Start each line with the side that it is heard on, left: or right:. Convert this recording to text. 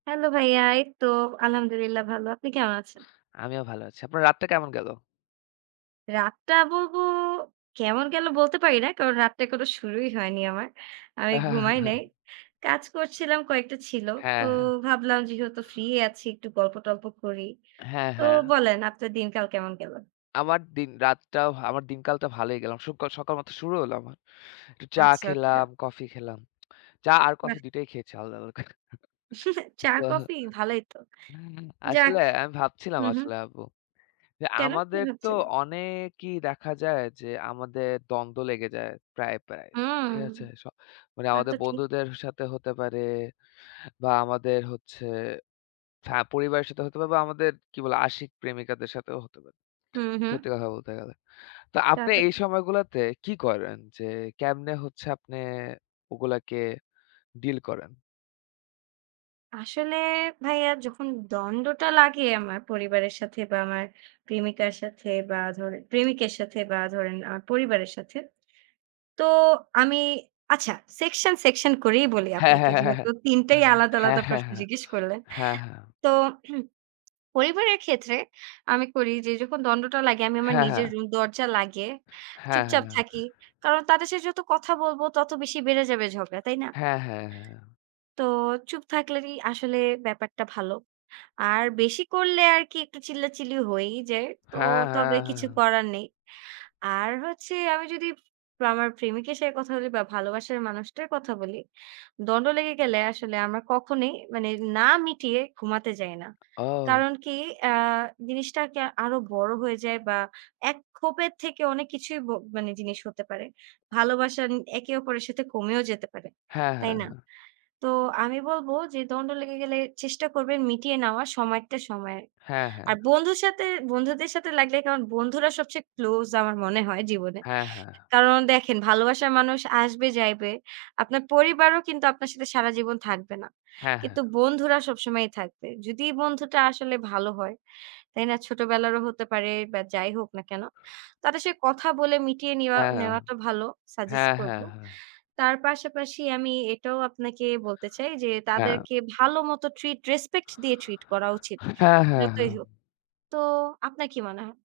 right: Hello ভাইয়া, এই তো আলহামদুলিল্লাহ ভালো। আপনি কেমন আছেন?
left: আমিও ভালো আছি। আপনার রাতটা কেমন গেল?
right: রাতটা বলবো, কেমন গেল বলতে পারি না। কারণ রাতটা এখনও শুরুই হয়নি আমার। আমি
left: হ্যাঁ, হ্যাঁ, হ্যাঁ।
right: ঘুমাই
left: হ্যাঁ।
right: নাই। কাজ করছিলাম, কয়েকটা ছিল। তো
left: হ্যাঁ, হ্যাঁ।
right: ভাবলাম যেহেতু ফ্রি আছি, একটু গল্প-টল্প করি।
left: হ্যাঁ,
right: তো
left: হ্যাঁ।
right: বলেন আপনার দিনকাল কেমন গেল?
left: আমার দিন রাতটাও আমার দিনকালটা ভালই গেলাম। সুকাল সকাল মাত্র শুরু হলো আমার। একটু চা
right: আচ্ছা, আচ্ছা।
left: খেলাম, কফি খেলাম। চা আর কফি
right: বাহ!
left: দুইটাই খেয়েছি আলাদা-আলাদা করে। তো
right: চা-কফি? ভালোই তো! যাক।
left: আসলে আমি ভাবছিলাম
right: হুম, হু।
left: আসলে আপু। যে
right: কেন? কি
left: আমাদের তো
right: ভাবছিলেন?
left: অনেকই দেখা যায় যে, আমাদের দ্বন্দ্ব লেগে যায় প্রায়, প্রায়।
right: হুম।
left: ঠিক আছে? স মানে
right: তা
left: আমাদের
right: তো ঠিক।
left: বন্ধুদের সাথে হতে পারে বা আমাদের হচ্ছে হ্যাঁ, পরিবারের সাথে হতে পারে বা আমাদের কি বলে? আশিক, প্রেমিকাদের সাথেও হতে পারে।
right: হুম, হু।
left: সত্যি কথা বলতে গেলে। তো
right: তা
left: আপনি
right: তো
left: এই সময়গুলাতে কি করেন যে, কেমনে হচ্ছে আপনি ওগুলাকে ডিল করেন?
right: আসলে ভাইয়া যখন দ্বন্দ্বটা লাগে আমার, পরিবারের সাথে বা আমার প্রেমিকার সাথে বা ধরেন, প্রেমিকের সাথে বা ধরেন আমার পরিবারের সাথে। তো আমি আচ্ছা, সেকশন, সেকশন করেই বলি
left: হ্যাঁ,
right: আপনাকে,
left: হ্যাঁ, হ্যাঁ,
right: যেহেতু ৩ টাই আলাদা,
left: হ্যাঁ,
right: আলাদা প্রশ্ন
left: হ্যাঁ।
right: জিজ্ঞেস করলেন।
left: হ্যাঁ, হ্যাঁ, হ্যাঁ। হ্যাঁ, হ্যাঁ।
right: তো পরিবারের ক্ষেত্রে আমি করি যে যখন দ্বন্দ্বটা লাগে, আমি আমার
left: হ্যাঁ,
right: নিজের
left: হ্যাঁ।
right: রুম দরজা লাগিয়ে,
left: হ্যাঁ, হ্যাঁ,
right: চুপচাপ
left: হ্যাঁ।
right: থাকি। কারণ তাদের সাথে যত কথা বলব, তত বেশি বেড়ে যাবে ঝগড়া। তাই না?
left: হ্যাঁ, হ্যাঁ, হ্যাঁ।
right: তো চুপ থাকলেই আসলে ব্যাপারটা ভালো। আর বেশি করলে আরকি একটু চিল্লাচিল্লি হয়েই যায়। তো
left: হ্যাঁ,
right: তবে
left: হ্যাঁ,
right: কিছু
left: হ্যাঁ।
right: করার নেই। আর হচ্ছে আমি যদি আমার প্রেমিকের সাথে কথা বলি বা ভালোবাসার মানুষটার কথা বলি, দ্বন্দ্ব লেগে গেলে আসলে আমরা কখনোই মানে, না মিটিয়ে ঘুমাতে যাই না।
left: ও!
right: কারণ কি? অ্যা জিনিসটাকে আরো বড় হয়ে যায় বা এক ক্ষোভের থেকে অনেক কিছুই ব মানে জিনিস হতে পারে। ভালোবাসা ন একে অপরের সাথে কমেও যেতে পারে।
left: হ্যাঁ,
right: তাই
left: হ্যাঁ,
right: না?
left: হ্যাঁ।
right: তো আমি বলব যে দ্বন্দ্ব লেগে গেলে, চেষ্টা করবেন মিটিয়ে নেওয়ার সময়েরটা সময়ে।
left: হ্যাঁ, হ্যাঁ।
right: আর বন্ধুর সাথে, বন্ধুদের সাথে লাগলে, কারন বন্ধুরা সবচেয়ে ক্লোজ আমার মনে হয় জীবনে।
left: হ্যাঁ, হ্যাঁ।
right: কারণ দেখেন ভালোবাসার মানুষ আসবে যাইবে। আপনার পরিবারও কিন্তু আপনার সাথে সারা জীবন থাকবে না।
left: হ্যাঁ, হ্যাঁ।
right: কিন্তু বন্ধুরা সবসময়ই থাকবে। যদি বন্ধুটা আসলে ভালো হয়, তাই না? ছোটবেলারও হতে পারে বা যাই হোক না কেন? তাদের সাথে কথা বলে মিটিয়ে নিওয়া
left: হ্যাঁ, হ্যাঁ।
right: নেওয়াটা ভালো, সাজেস্ট
left: হ্যাঁ,
right: করব।
left: হ্যাঁ, হ্যাঁ।
right: তার পাশাপাশি আমি এটাও আপনাকে বলতে চাই যে,
left: হ্যাঁ।
right: তাদেরকে ভালো মতো ট্রিট রেসপেক্ট দিয়ে ট্রিট করা উচিত।
left: হ্যাঁ, হ্যাঁ,
right: যতই হোক।
left: হ্যাঁ।
right: তো আপনার কি মনে হয়?